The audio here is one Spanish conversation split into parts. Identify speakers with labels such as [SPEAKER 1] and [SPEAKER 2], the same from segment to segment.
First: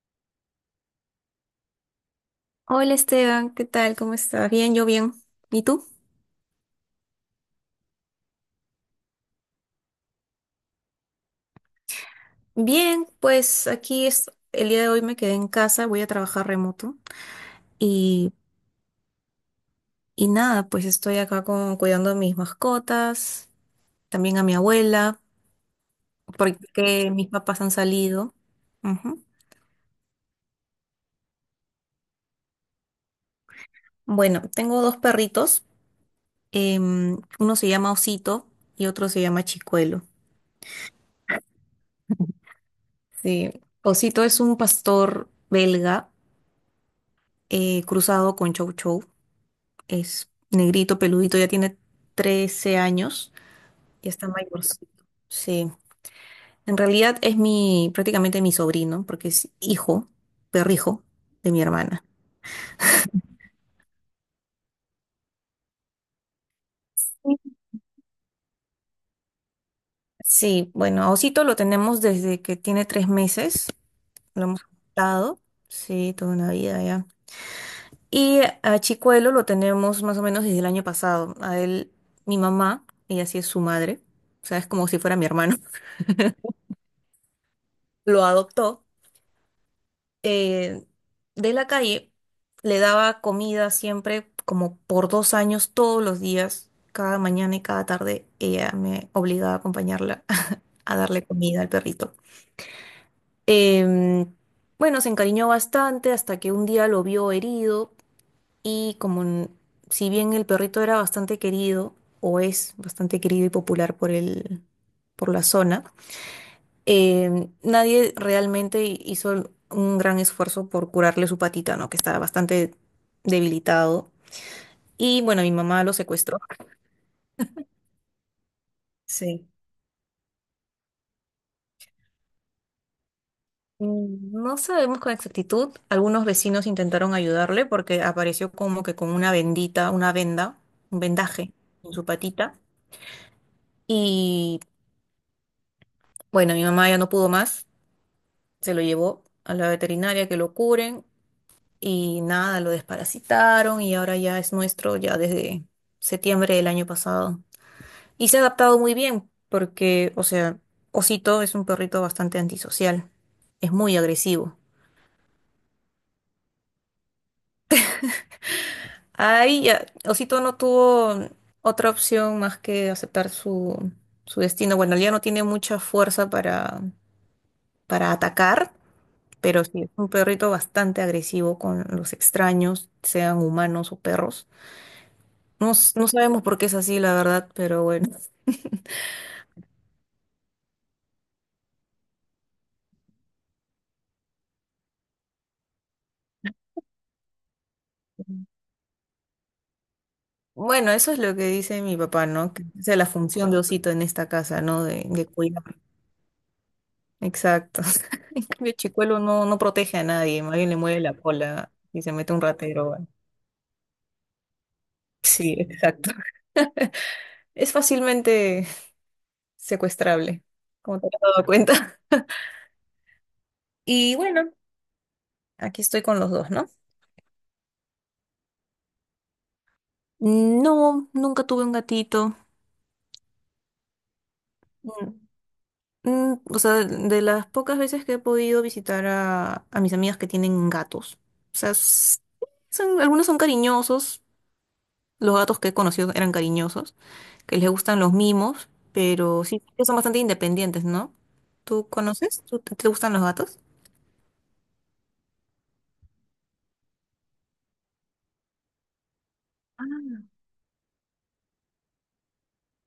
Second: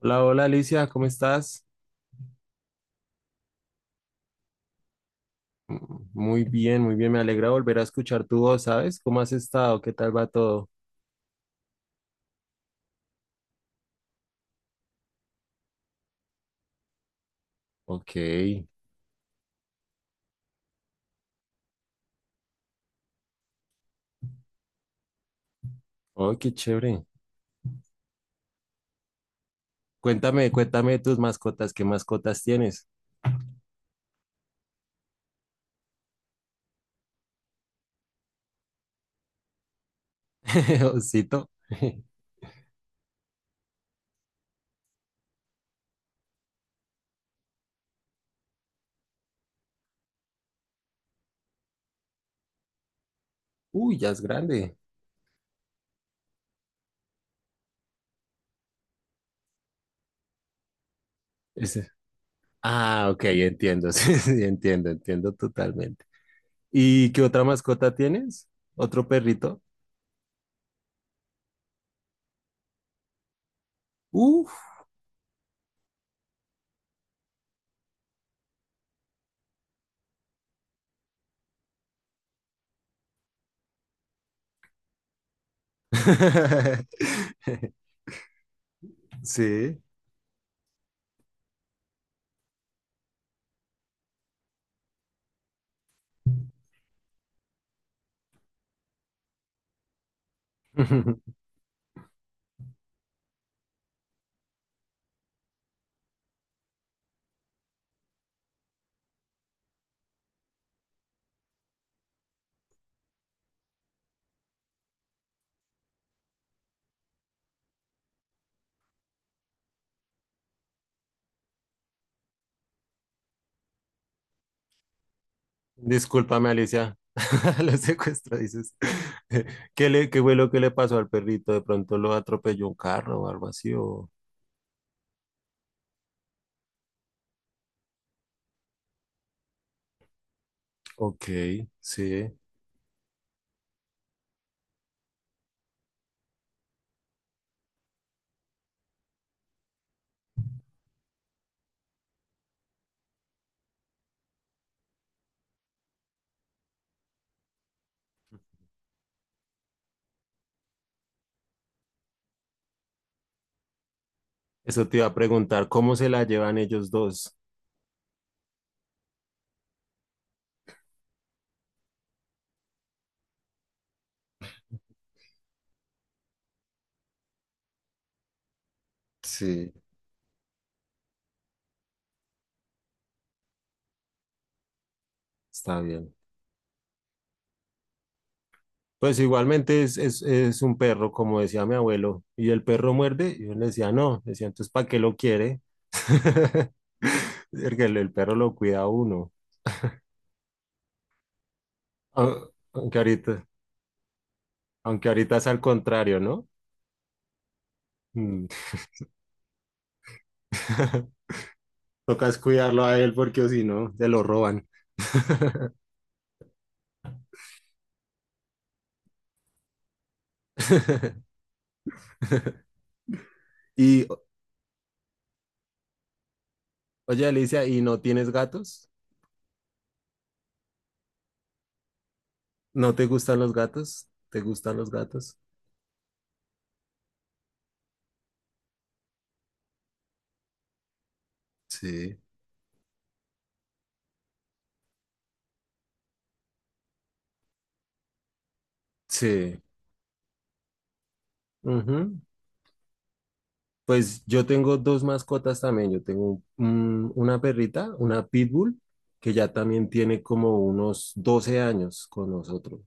[SPEAKER 1] Hola, hola Alicia, ¿cómo estás?
[SPEAKER 2] Hola Esteban, ¿qué tal? ¿Cómo estás? Bien, yo bien. ¿Y
[SPEAKER 1] Mm,
[SPEAKER 2] tú?
[SPEAKER 1] muy bien, muy bien, me alegra volver a escuchar tu voz, ¿sabes? ¿Cómo has estado? ¿Qué tal va todo?
[SPEAKER 2] Bien, pues aquí es, el día de hoy me quedé en casa, voy a trabajar remoto
[SPEAKER 1] Ok,
[SPEAKER 2] y, y nada, pues estoy acá con, cuidando a mis mascotas, también a mi abuela,
[SPEAKER 1] oh, qué chévere.
[SPEAKER 2] porque mis papás han salido. Ujú.
[SPEAKER 1] Cuéntame, cuéntame de tus mascotas, ¿qué mascotas tienes?
[SPEAKER 2] Bueno, tengo dos perritos, uno se llama Osito y otro se llama Chicuelo.
[SPEAKER 1] Osito.
[SPEAKER 2] Sí, Osito es un pastor belga cruzado con Chow Chow. Es negrito, peludito, ya tiene 13 años,
[SPEAKER 1] Uy,
[SPEAKER 2] ya
[SPEAKER 1] ya es
[SPEAKER 2] está
[SPEAKER 1] grande.
[SPEAKER 2] mayorcito. Sí, en realidad es mi, prácticamente mi sobrino, porque es hijo, perrijo de mi
[SPEAKER 1] Ese-
[SPEAKER 2] hermana.
[SPEAKER 1] Ah, ok, entiendo, sí, sí, entiendo, entiendo totalmente. ¿Y qué otra mascota tienes? ¿Otro perrito?
[SPEAKER 2] Sí, bueno, a Osito lo tenemos desde que tiene 3 meses, lo
[SPEAKER 1] Uf.
[SPEAKER 2] hemos adoptado, sí, toda una vida ya. Y a Chicuelo lo tenemos más o menos desde el año pasado. A él, mi mamá, ella sí es su madre, o sea, es como si fuera mi hermano, lo adoptó
[SPEAKER 1] Sí.
[SPEAKER 2] eh, de la calle. Le daba comida siempre, como por 2 años, todos los días, cada mañana y cada tarde, ella me obligaba a acompañarla a darle comida al perrito. Em, bueno, se encariñó bastante hasta que un día lo vio herido y si bien el perrito era bastante querido, o es bastante querido y popular por el, por la zona, nadie realmente hizo un gran esfuerzo por curarle su patita, ¿no? Que estaba bastante debilitado. Y bueno, mi mamá lo secuestró.
[SPEAKER 1] Discúlpame, Alicia. Lo secuestro, dices.
[SPEAKER 2] Sí.
[SPEAKER 1] ¿Qué le, qué fue lo que le pasó al perrito? ¿De pronto lo atropelló un carro o algo así? O...
[SPEAKER 2] No sabemos con exactitud. Algunos vecinos intentaron ayudarle porque apareció como que con una vendita, una venda, un
[SPEAKER 1] Ok,
[SPEAKER 2] vendaje en su
[SPEAKER 1] sí.
[SPEAKER 2] patita. Y bueno, mi mamá ya no pudo más. Se lo llevó a la veterinaria que lo curen. Y nada, lo desparasitaron y ahora ya es nuestro, ya desde septiembre del año pasado. Y se ha adaptado muy bien, porque, o sea, Osito es un perrito bastante antisocial, es muy agresivo.
[SPEAKER 1] Eso te iba a preguntar, ¿cómo se la llevan ellos dos?
[SPEAKER 2] Ahí ya, Osito no tuvo otra opción más que aceptar su destino. Bueno, ya no tiene mucha fuerza para atacar, pero
[SPEAKER 1] Sí,
[SPEAKER 2] sí es un perrito bastante agresivo con los extraños, sean humanos o perros. No,
[SPEAKER 1] está
[SPEAKER 2] no
[SPEAKER 1] bien.
[SPEAKER 2] sabemos por qué es así, la verdad, pero bueno.
[SPEAKER 1] Pues igualmente es un perro, como decía mi abuelo. ¿Y el perro muerde? Y yo le decía, no. Decía, entonces, ¿para qué lo quiere? Porque el perro lo cuida a uno.
[SPEAKER 2] Bueno, eso es lo que dice mi papá,
[SPEAKER 1] Au-
[SPEAKER 2] ¿no? Que esa
[SPEAKER 1] Aunque
[SPEAKER 2] es la
[SPEAKER 1] ahorita,
[SPEAKER 2] función de Osito en esta casa, ¿no? De,
[SPEAKER 1] aunque
[SPEAKER 2] de
[SPEAKER 1] ahorita es al
[SPEAKER 2] cuidar.
[SPEAKER 1] contrario, ¿no?
[SPEAKER 2] Exacto. En
[SPEAKER 1] Mm.
[SPEAKER 2] cambio, Chicuelo no, no protege a nadie, más bien le mueve la cola y se
[SPEAKER 1] Toca
[SPEAKER 2] mete
[SPEAKER 1] es
[SPEAKER 2] un
[SPEAKER 1] cuidarlo
[SPEAKER 2] ratero.
[SPEAKER 1] a
[SPEAKER 2] ¿Va?
[SPEAKER 1] él porque o si no, se lo roban.
[SPEAKER 2] Sí, exacto. Es fácilmente secuestrable, como te has dado cuenta.
[SPEAKER 1] Y,
[SPEAKER 2] Y bueno, aquí estoy con los dos, ¿no?
[SPEAKER 1] oye, Alicia, ¿y no tienes gatos?
[SPEAKER 2] No, nunca tuve un gatito.
[SPEAKER 1] ¿No te gustan los gatos? ¿Te gustan los
[SPEAKER 2] Mm.
[SPEAKER 1] gatos?
[SPEAKER 2] O sea, de las pocas veces que he podido visitar a mis amigas que tienen gatos. O sea,
[SPEAKER 1] Sí.
[SPEAKER 2] son, algunos son cariñosos, los gatos que he conocido eran cariñosos, que les gustan los mimos, pero sí,
[SPEAKER 1] Sí.
[SPEAKER 2] que son bastante independientes, ¿no? ¿Tú
[SPEAKER 1] Ujú.
[SPEAKER 2] conoces? ¿Te gustan los gatos?
[SPEAKER 1] Pues yo tengo dos mascotas también. Yo tengo una perrita, una pitbull, que ya también tiene como unos 12 años con nosotros.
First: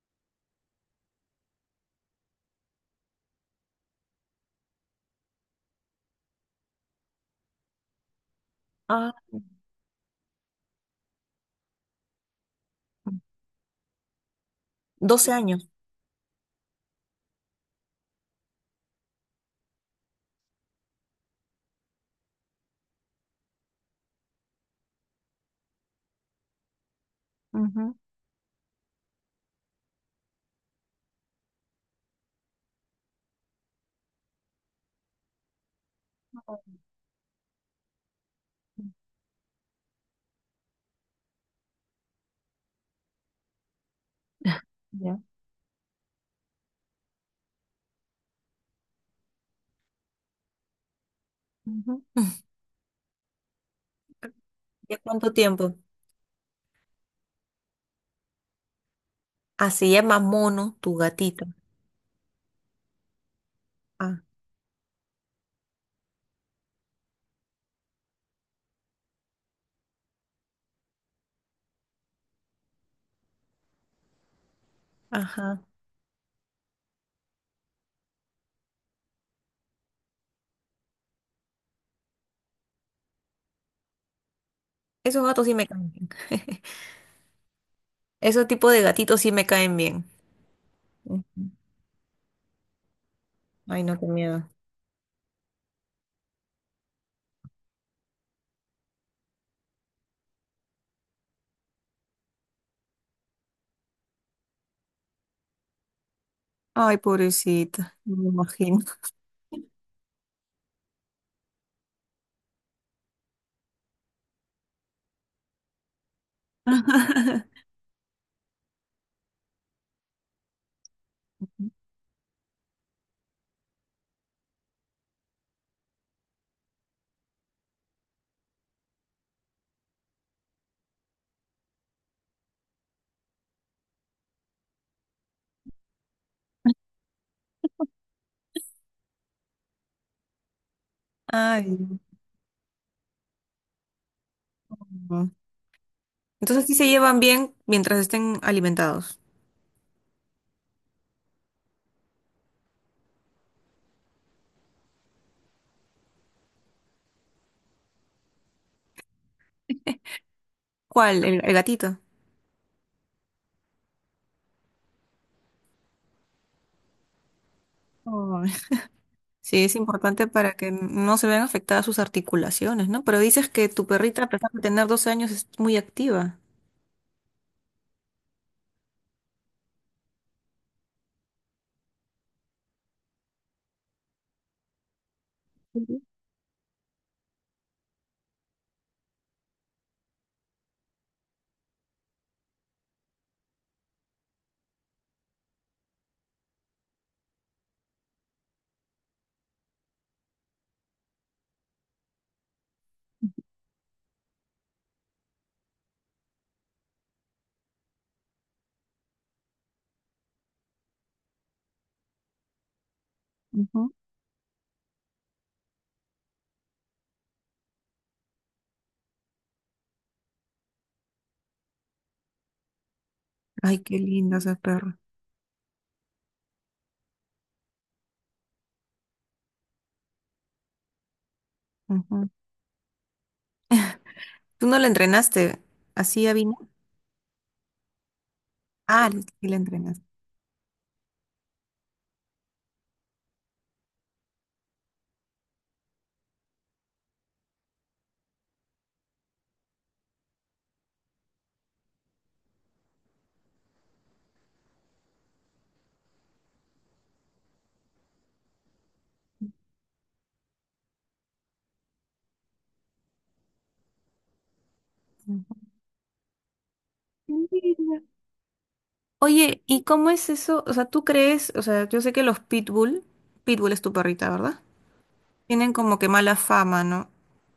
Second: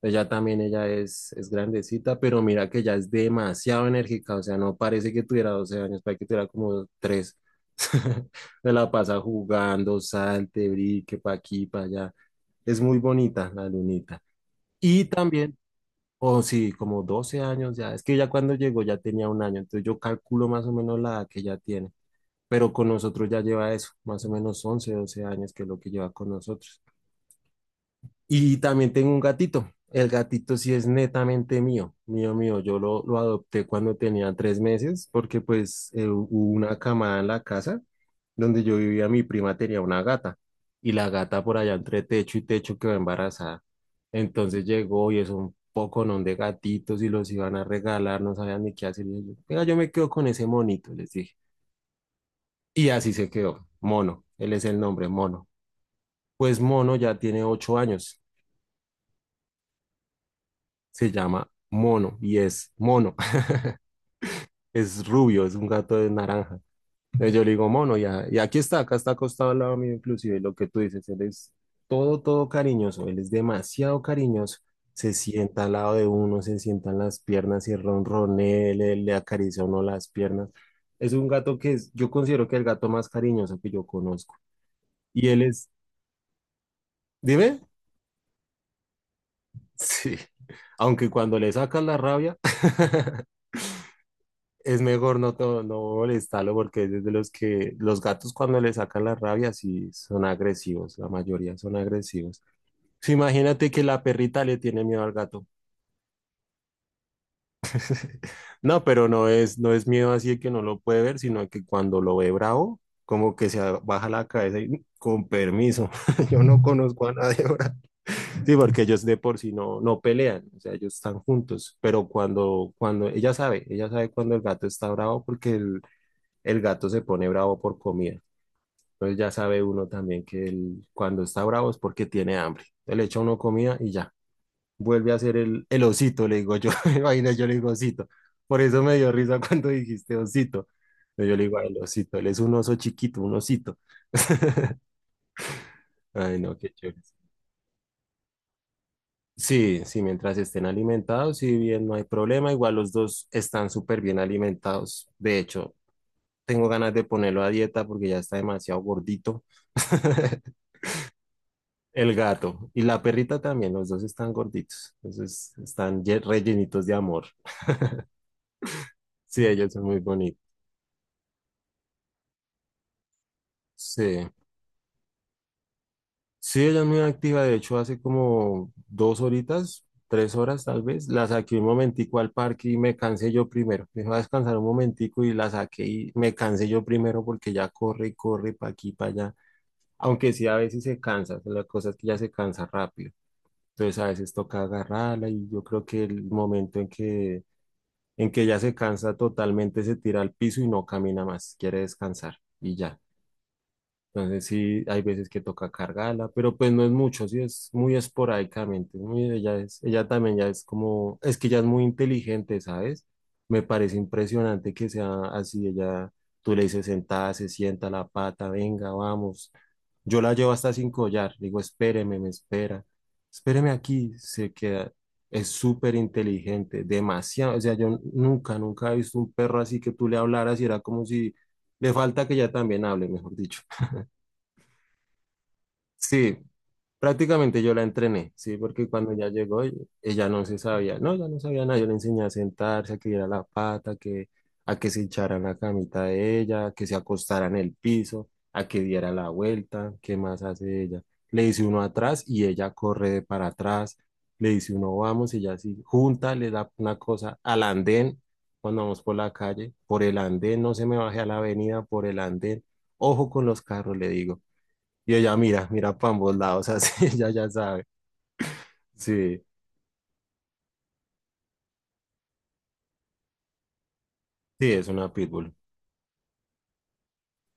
[SPEAKER 1] Ella también, ella es grandecita, pero mira que ella es demasiado enérgica, o sea, no parece que tuviera 12 años, parece que tuviera como tres. Se la
[SPEAKER 2] Ah,
[SPEAKER 1] pasa jugando, salte, brique, pa' aquí, pa' allá. Es muy bonita la lunita. Y
[SPEAKER 2] 12
[SPEAKER 1] también,
[SPEAKER 2] años.
[SPEAKER 1] o sí, como 12 años ya, es que ya cuando llegó ya tenía un año, entonces yo calculo más o menos la edad que ya tiene, pero con nosotros ya lleva eso, más o menos 11 12 años que es lo que lleva con nosotros.
[SPEAKER 2] Ujú.
[SPEAKER 1] Y también tengo un gatito. El gatito sí es netamente mío, mío, mío. Yo lo adopté cuando tenía 3 meses porque pues hubo una camada en la casa donde yo vivía, mi prima tenía una gata y la gata por allá entre techo y techo quedó embarazada. Entonces llegó y
[SPEAKER 2] Ya.
[SPEAKER 1] es un poconón de gatitos y los iban a regalar, no sabían ni qué hacer. Y yo, venga, yo me quedo con ese monito, les dije.
[SPEAKER 2] Ujú.
[SPEAKER 1] Y así se quedó, Mono, él es el
[SPEAKER 2] ¿Ya
[SPEAKER 1] nombre,
[SPEAKER 2] cuánto
[SPEAKER 1] Mono.
[SPEAKER 2] tiempo?
[SPEAKER 1] Pues Mono ya tiene 8 años.
[SPEAKER 2] Ah, se llama Mono, tu
[SPEAKER 1] Se
[SPEAKER 2] gatito.
[SPEAKER 1] llama Mono y es Mono,
[SPEAKER 2] Ah,
[SPEAKER 1] es rubio, es un gato de naranja. Entonces yo le digo Mono y aquí está, acá está acostado al lado mío inclusive, lo que tú dices, él es todo, todo cariñoso, él es demasiado cariñoso. Se
[SPEAKER 2] ajá.
[SPEAKER 1] sienta al lado de uno, se sientan las piernas y ronronea, le acaricia a uno las piernas. Es un gato que es, yo considero que el gato más cariñoso que yo conozco.
[SPEAKER 2] Esos
[SPEAKER 1] Y él
[SPEAKER 2] gatos sí me
[SPEAKER 1] es,
[SPEAKER 2] cambian.
[SPEAKER 1] dime,
[SPEAKER 2] Ese tipo de gatitos sí me caen bien.
[SPEAKER 1] sí, aunque cuando
[SPEAKER 2] Ujú.
[SPEAKER 1] le sacas la rabia.
[SPEAKER 2] Ay, no, qué miedo.
[SPEAKER 1] Es mejor no, no molestarlo porque es de los que los gatos cuando le sacan la rabia sí son agresivos, la mayoría son agresivos. Sí, imagínate que la perrita le tiene miedo al gato.
[SPEAKER 2] Ay, pobrecita, no me imagino.
[SPEAKER 1] No, pero no es miedo así de que no lo puede ver, sino que cuando lo ve bravo, como que se baja la cabeza y "Mm, con permiso, yo no conozco a nadie ahora". Sí, porque ellos de por sí no pelean, o sea, ellos están juntos, pero cuando ella sabe cuando el gato está bravo porque el gato se pone bravo por comida. Entonces ya sabe uno también que él, cuando está bravo es porque tiene hambre. Entonces le echa uno comida y ya. Vuelve a ser el osito, le digo yo. Imagina, yo le digo osito. Por eso me dio risa cuando dijiste osito. Entonces yo le digo, "Ay,
[SPEAKER 2] Ay,
[SPEAKER 1] el osito, él es un oso chiquito, un osito".
[SPEAKER 2] no.
[SPEAKER 1] Ay, no,
[SPEAKER 2] Entonces
[SPEAKER 1] qué
[SPEAKER 2] sí se
[SPEAKER 1] chévere.
[SPEAKER 2] llevan bien mientras estén alimentados.
[SPEAKER 1] Sí, sí, mientras estén alimentados, si bien no hay problema, igual los dos están súper bien alimentados. De hecho, tengo ganas de ponerlo a dieta porque ya está demasiado gordito.
[SPEAKER 2] ¿Cuál? ¿El gatito?
[SPEAKER 1] El gato y la perrita también, los dos están gorditos, entonces están rellenitos de amor.
[SPEAKER 2] Ay.
[SPEAKER 1] Sí,
[SPEAKER 2] Sí,
[SPEAKER 1] ellos
[SPEAKER 2] es
[SPEAKER 1] son muy
[SPEAKER 2] importante
[SPEAKER 1] bonitos.
[SPEAKER 2] para que no se vean afectadas sus articulaciones, ¿no? Pero dices que tu perrita, a
[SPEAKER 1] Sí,
[SPEAKER 2] pesar de tener 12 años, es muy activa.
[SPEAKER 1] sí, ella es muy activa, de hecho hace como 2 horitas, 3 horas tal vez, la saqué un momentico al parque y me cansé yo primero. Me iba a descansar un momentico y la saqué
[SPEAKER 2] Ujú.
[SPEAKER 1] y me cansé yo primero porque ya corre y corre para aquí, para allá. Aunque sí, a veces se cansa, la cosa es que ya se cansa rápido. Entonces a veces toca agarrarla y yo creo que el momento en que ya se cansa totalmente, se tira al piso y no camina más, quiere descansar y ya. Entonces sí, hay veces que toca cargarla, pero pues no es mucho, sí es muy esporádicamente, es muy, ella es, ella también ya es como, es que ella es muy inteligente, ¿sabes? Me
[SPEAKER 2] Ujú.
[SPEAKER 1] parece impresionante que sea así, ella, tú le dices sentada, se sienta la pata, venga, vamos. Yo la llevo hasta sin collar, digo, espéreme, me espera, espéreme
[SPEAKER 2] Ay, qué
[SPEAKER 1] aquí,
[SPEAKER 2] linda
[SPEAKER 1] se
[SPEAKER 2] esa
[SPEAKER 1] queda,
[SPEAKER 2] perra.
[SPEAKER 1] es súper inteligente, demasiado, o sea, yo nunca, nunca he visto un perro así que tú le hablaras y era como si le falta
[SPEAKER 2] Ujú.
[SPEAKER 1] que ella también hable, mejor dicho.
[SPEAKER 2] ¿Tú no la entrenaste así,
[SPEAKER 1] Sí,
[SPEAKER 2] Avina?
[SPEAKER 1] prácticamente yo la entrené, sí, porque
[SPEAKER 2] Ah,
[SPEAKER 1] cuando ya
[SPEAKER 2] sí la
[SPEAKER 1] llegó
[SPEAKER 2] entrenaste.
[SPEAKER 1] ella no se sabía, no, ya no sabía nada, yo le enseñé a sentarse, a que diera la pata, que, a que se echara en la camita de ella, a que se acostara en el piso, a que diera la vuelta, ¿qué más hace ella? Le dice uno atrás y ella corre de para atrás, le dice uno vamos y ella así, junta, le da una cosa al andén cuando vamos por la calle, por el andén, no se me baje a la avenida, por el andén, ojo con los carros, le digo. Y ella
[SPEAKER 2] Ujú.
[SPEAKER 1] mira, mira para ambos lados, así ella
[SPEAKER 2] Qué
[SPEAKER 1] ya sabe.
[SPEAKER 2] linda.
[SPEAKER 1] Sí,
[SPEAKER 2] Oye, ¿y cómo es eso? O sea, ¿tú crees? O sea, yo sé que los pitbull, pitbull es tu perrita, ¿verdad?
[SPEAKER 1] sí, es una pitbull.
[SPEAKER 2] Tienen como que mala fama, ¿no?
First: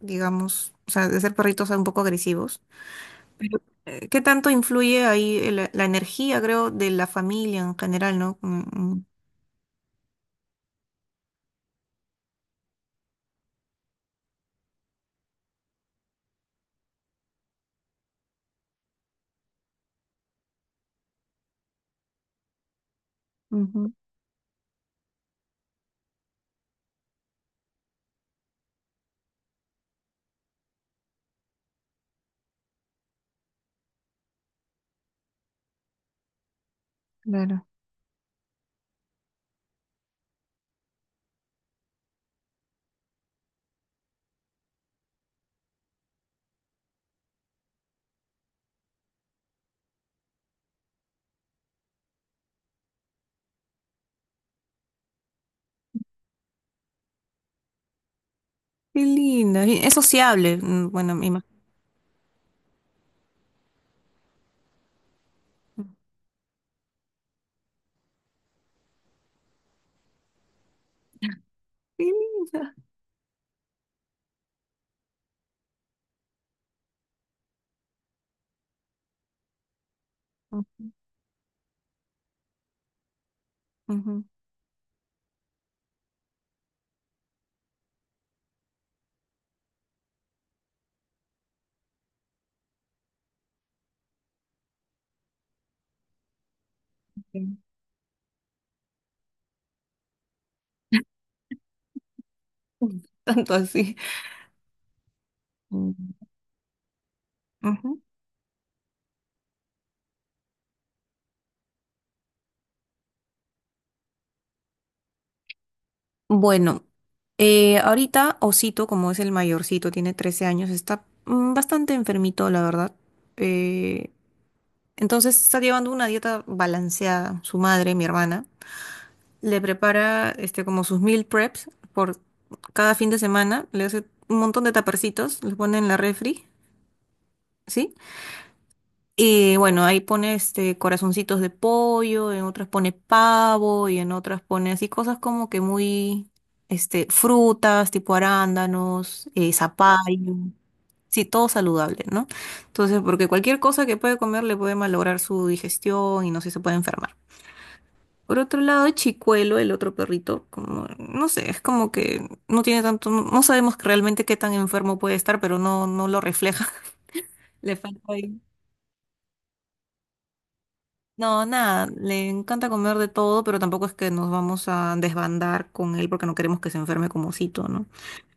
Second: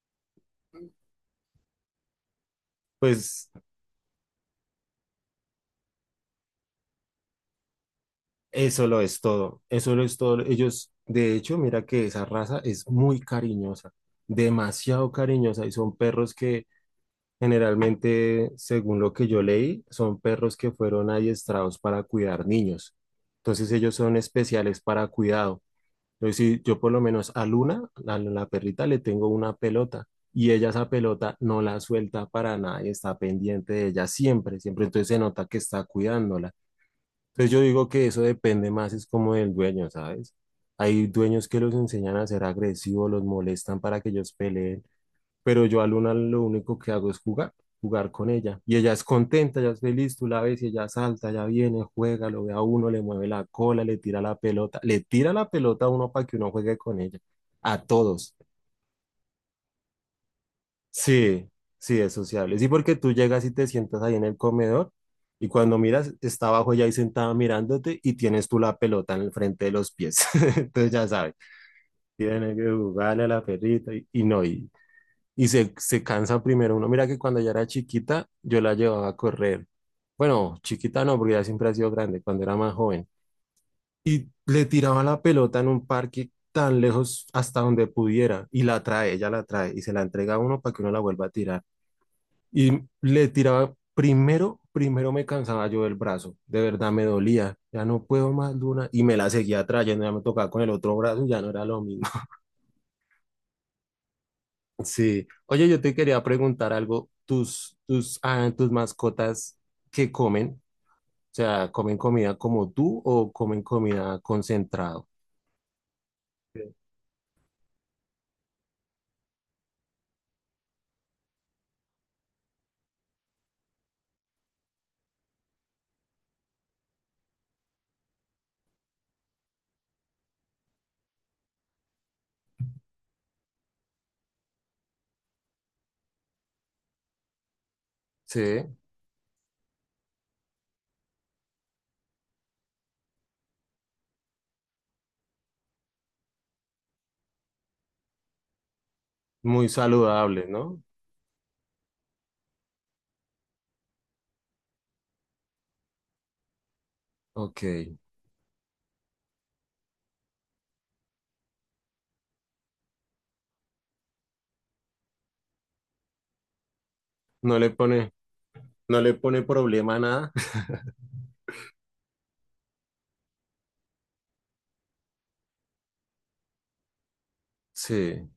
[SPEAKER 2] Digamos, o sea, de ser perritos un poco agresivos.
[SPEAKER 1] Pues
[SPEAKER 2] Pero, ¿qué tanto influye ahí la energía, creo, de la familia en general, ¿no? Mm,
[SPEAKER 1] eso lo
[SPEAKER 2] mm.
[SPEAKER 1] es todo, eso lo es todo. Ellos, de hecho, mira que esa raza es muy cariñosa, demasiado cariñosa y son perros que generalmente, según lo que yo leí, son perros que fueron adiestrados para cuidar niños. Entonces
[SPEAKER 2] Ujú,
[SPEAKER 1] ellos son especiales para cuidado. Entonces, si yo por lo menos a Luna, a la perrita, le tengo una pelota y ella esa pelota no la suelta para nada y está pendiente de ella siempre, siempre. Entonces se nota que está cuidándola. Entonces yo
[SPEAKER 2] claro.
[SPEAKER 1] digo que eso depende más, es como del dueño, ¿sabes? Hay dueños que los enseñan a ser agresivos, los molestan para que ellos peleen, pero yo a Luna lo único que hago es jugar, jugar con ella. Y ella es contenta, ella es feliz, tú la ves y ella salta, ella viene, juega, lo ve a uno, le mueve la cola, le tira la pelota, le tira la pelota a uno para que uno juegue con ella, a todos.
[SPEAKER 2] Qué linda. Y es sociable. Bueno, me
[SPEAKER 1] Sí,
[SPEAKER 2] imagino.
[SPEAKER 1] sí, es sociable. Sí, porque tú llegas y te sientas ahí en el comedor y cuando miras, está abajo ella ahí sentada mirándote y tienes tú la pelota en el frente de los pies. Entonces ya sabes,
[SPEAKER 2] Qué
[SPEAKER 1] tienen que
[SPEAKER 2] linda.
[SPEAKER 1] jugarle a la perrita y no, y se cansa primero uno. Mira que cuando ella era chiquita, yo la llevaba a correr. Bueno,
[SPEAKER 2] Mm,
[SPEAKER 1] chiquita no, porque ella siempre ha sido grande, cuando era más joven.
[SPEAKER 2] ujú.
[SPEAKER 1] Y le tiraba la pelota en un parque tan lejos hasta donde pudiera y la trae, ella la trae y se la entrega a uno para que uno la vuelva a tirar. Y le tiraba primero me cansaba yo del brazo, de verdad me dolía,
[SPEAKER 2] Ok.
[SPEAKER 1] ya no puedo más, Luna, y me la seguía trayendo, ya me tocaba con el otro brazo, ya no era lo mismo.
[SPEAKER 2] Tanto así.
[SPEAKER 1] Sí. Oye, yo te quería
[SPEAKER 2] Mm.
[SPEAKER 1] preguntar algo. ¿Tus,
[SPEAKER 2] Ujú.
[SPEAKER 1] tus, ah, tus mascotas qué comen? O sea, ¿comen comida como tú o comen comida concentrado? Sí.
[SPEAKER 2] Bueno, ahorita Osito, como es el mayorcito, tiene 13 años, está bastante enfermito, la verdad. Eh, entonces está llevando una dieta balanceada. Su madre, mi hermana, le prepara este, como sus meal preps por cada fin de semana. Le hace un montón de tapercitos, los pone en la refri, ¿sí?
[SPEAKER 1] Sí,
[SPEAKER 2] Y bueno, ahí pone este corazoncitos de pollo, en otras pone pavo y en otras pone así cosas como que muy este frutas tipo arándanos,
[SPEAKER 1] muy
[SPEAKER 2] zapallo,
[SPEAKER 1] saludable, ¿no?
[SPEAKER 2] sí, todo saludable, ¿no? Entonces, porque cualquier cosa que puede comer le puede malograr su digestión y no sé, se puede enfermar.
[SPEAKER 1] Ok.
[SPEAKER 2] Por otro lado, Chicuelo, el otro perrito, como, no sé, es como que no tiene tanto, no, no sabemos realmente qué tan enfermo puede estar, pero no, no lo refleja.
[SPEAKER 1] No le
[SPEAKER 2] Le falta
[SPEAKER 1] pone,
[SPEAKER 2] ahí.
[SPEAKER 1] no le pone problema a nada.
[SPEAKER 2] No, nada, le encanta comer de todo, pero tampoco es que nos vamos a desbandar con él porque no queremos que se enferme como Cito, ¿no?
[SPEAKER 1] Sí,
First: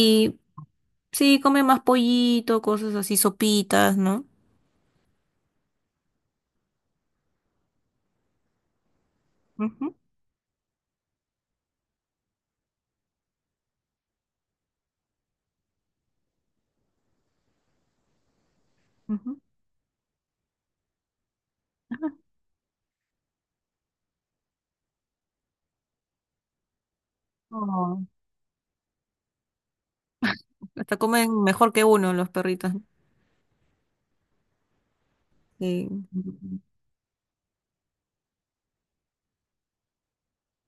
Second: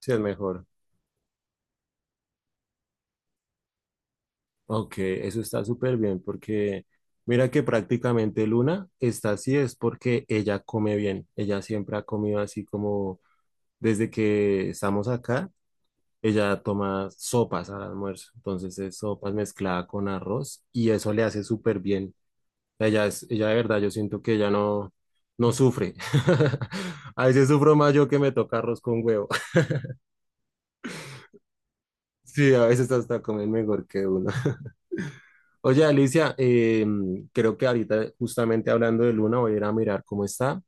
[SPEAKER 1] sí es mejor.
[SPEAKER 2] sí, come más pollito, cosas así, sopitas, no.
[SPEAKER 1] Ok, eso está súper bien porque mira que prácticamente Luna está así es
[SPEAKER 2] Ujú,
[SPEAKER 1] porque ella come bien. Ella siempre ha comido así como desde que estamos acá. Ella toma sopas al almuerzo, entonces es sopas
[SPEAKER 2] ujú.
[SPEAKER 1] mezclada con arroz y eso le hace súper bien. Ella es, ella de verdad, yo siento que ella no, no sufre. A veces sufro más
[SPEAKER 2] Oh,
[SPEAKER 1] yo que me toca arroz con huevo.
[SPEAKER 2] hasta comen mejor que uno los
[SPEAKER 1] Sí, a
[SPEAKER 2] perritos.
[SPEAKER 1] veces hasta comen mejor que uno. Oye,
[SPEAKER 2] Sí.
[SPEAKER 1] Alicia, creo que ahorita justamente hablando de Luna voy a ir a mirar cómo está.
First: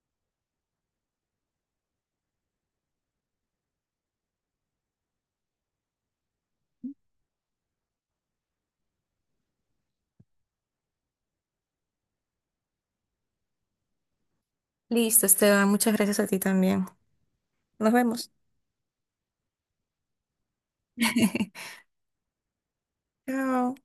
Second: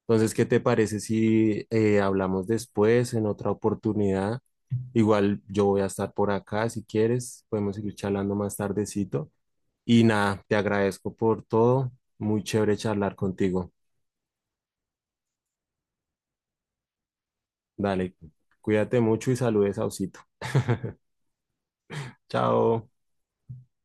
[SPEAKER 1] Entonces, ¿qué te parece si hablamos después en otra oportunidad? Igual yo voy a estar por acá si quieres, podemos seguir charlando más tardecito. Y nada, te agradezco por todo. Muy chévere charlar contigo.
[SPEAKER 2] Listo, Esteban, muchas gracias a ti también. Nos
[SPEAKER 1] Dale,
[SPEAKER 2] vemos.
[SPEAKER 1] cuídate mucho y saludes a Osito. Chao.
[SPEAKER 2] Chao.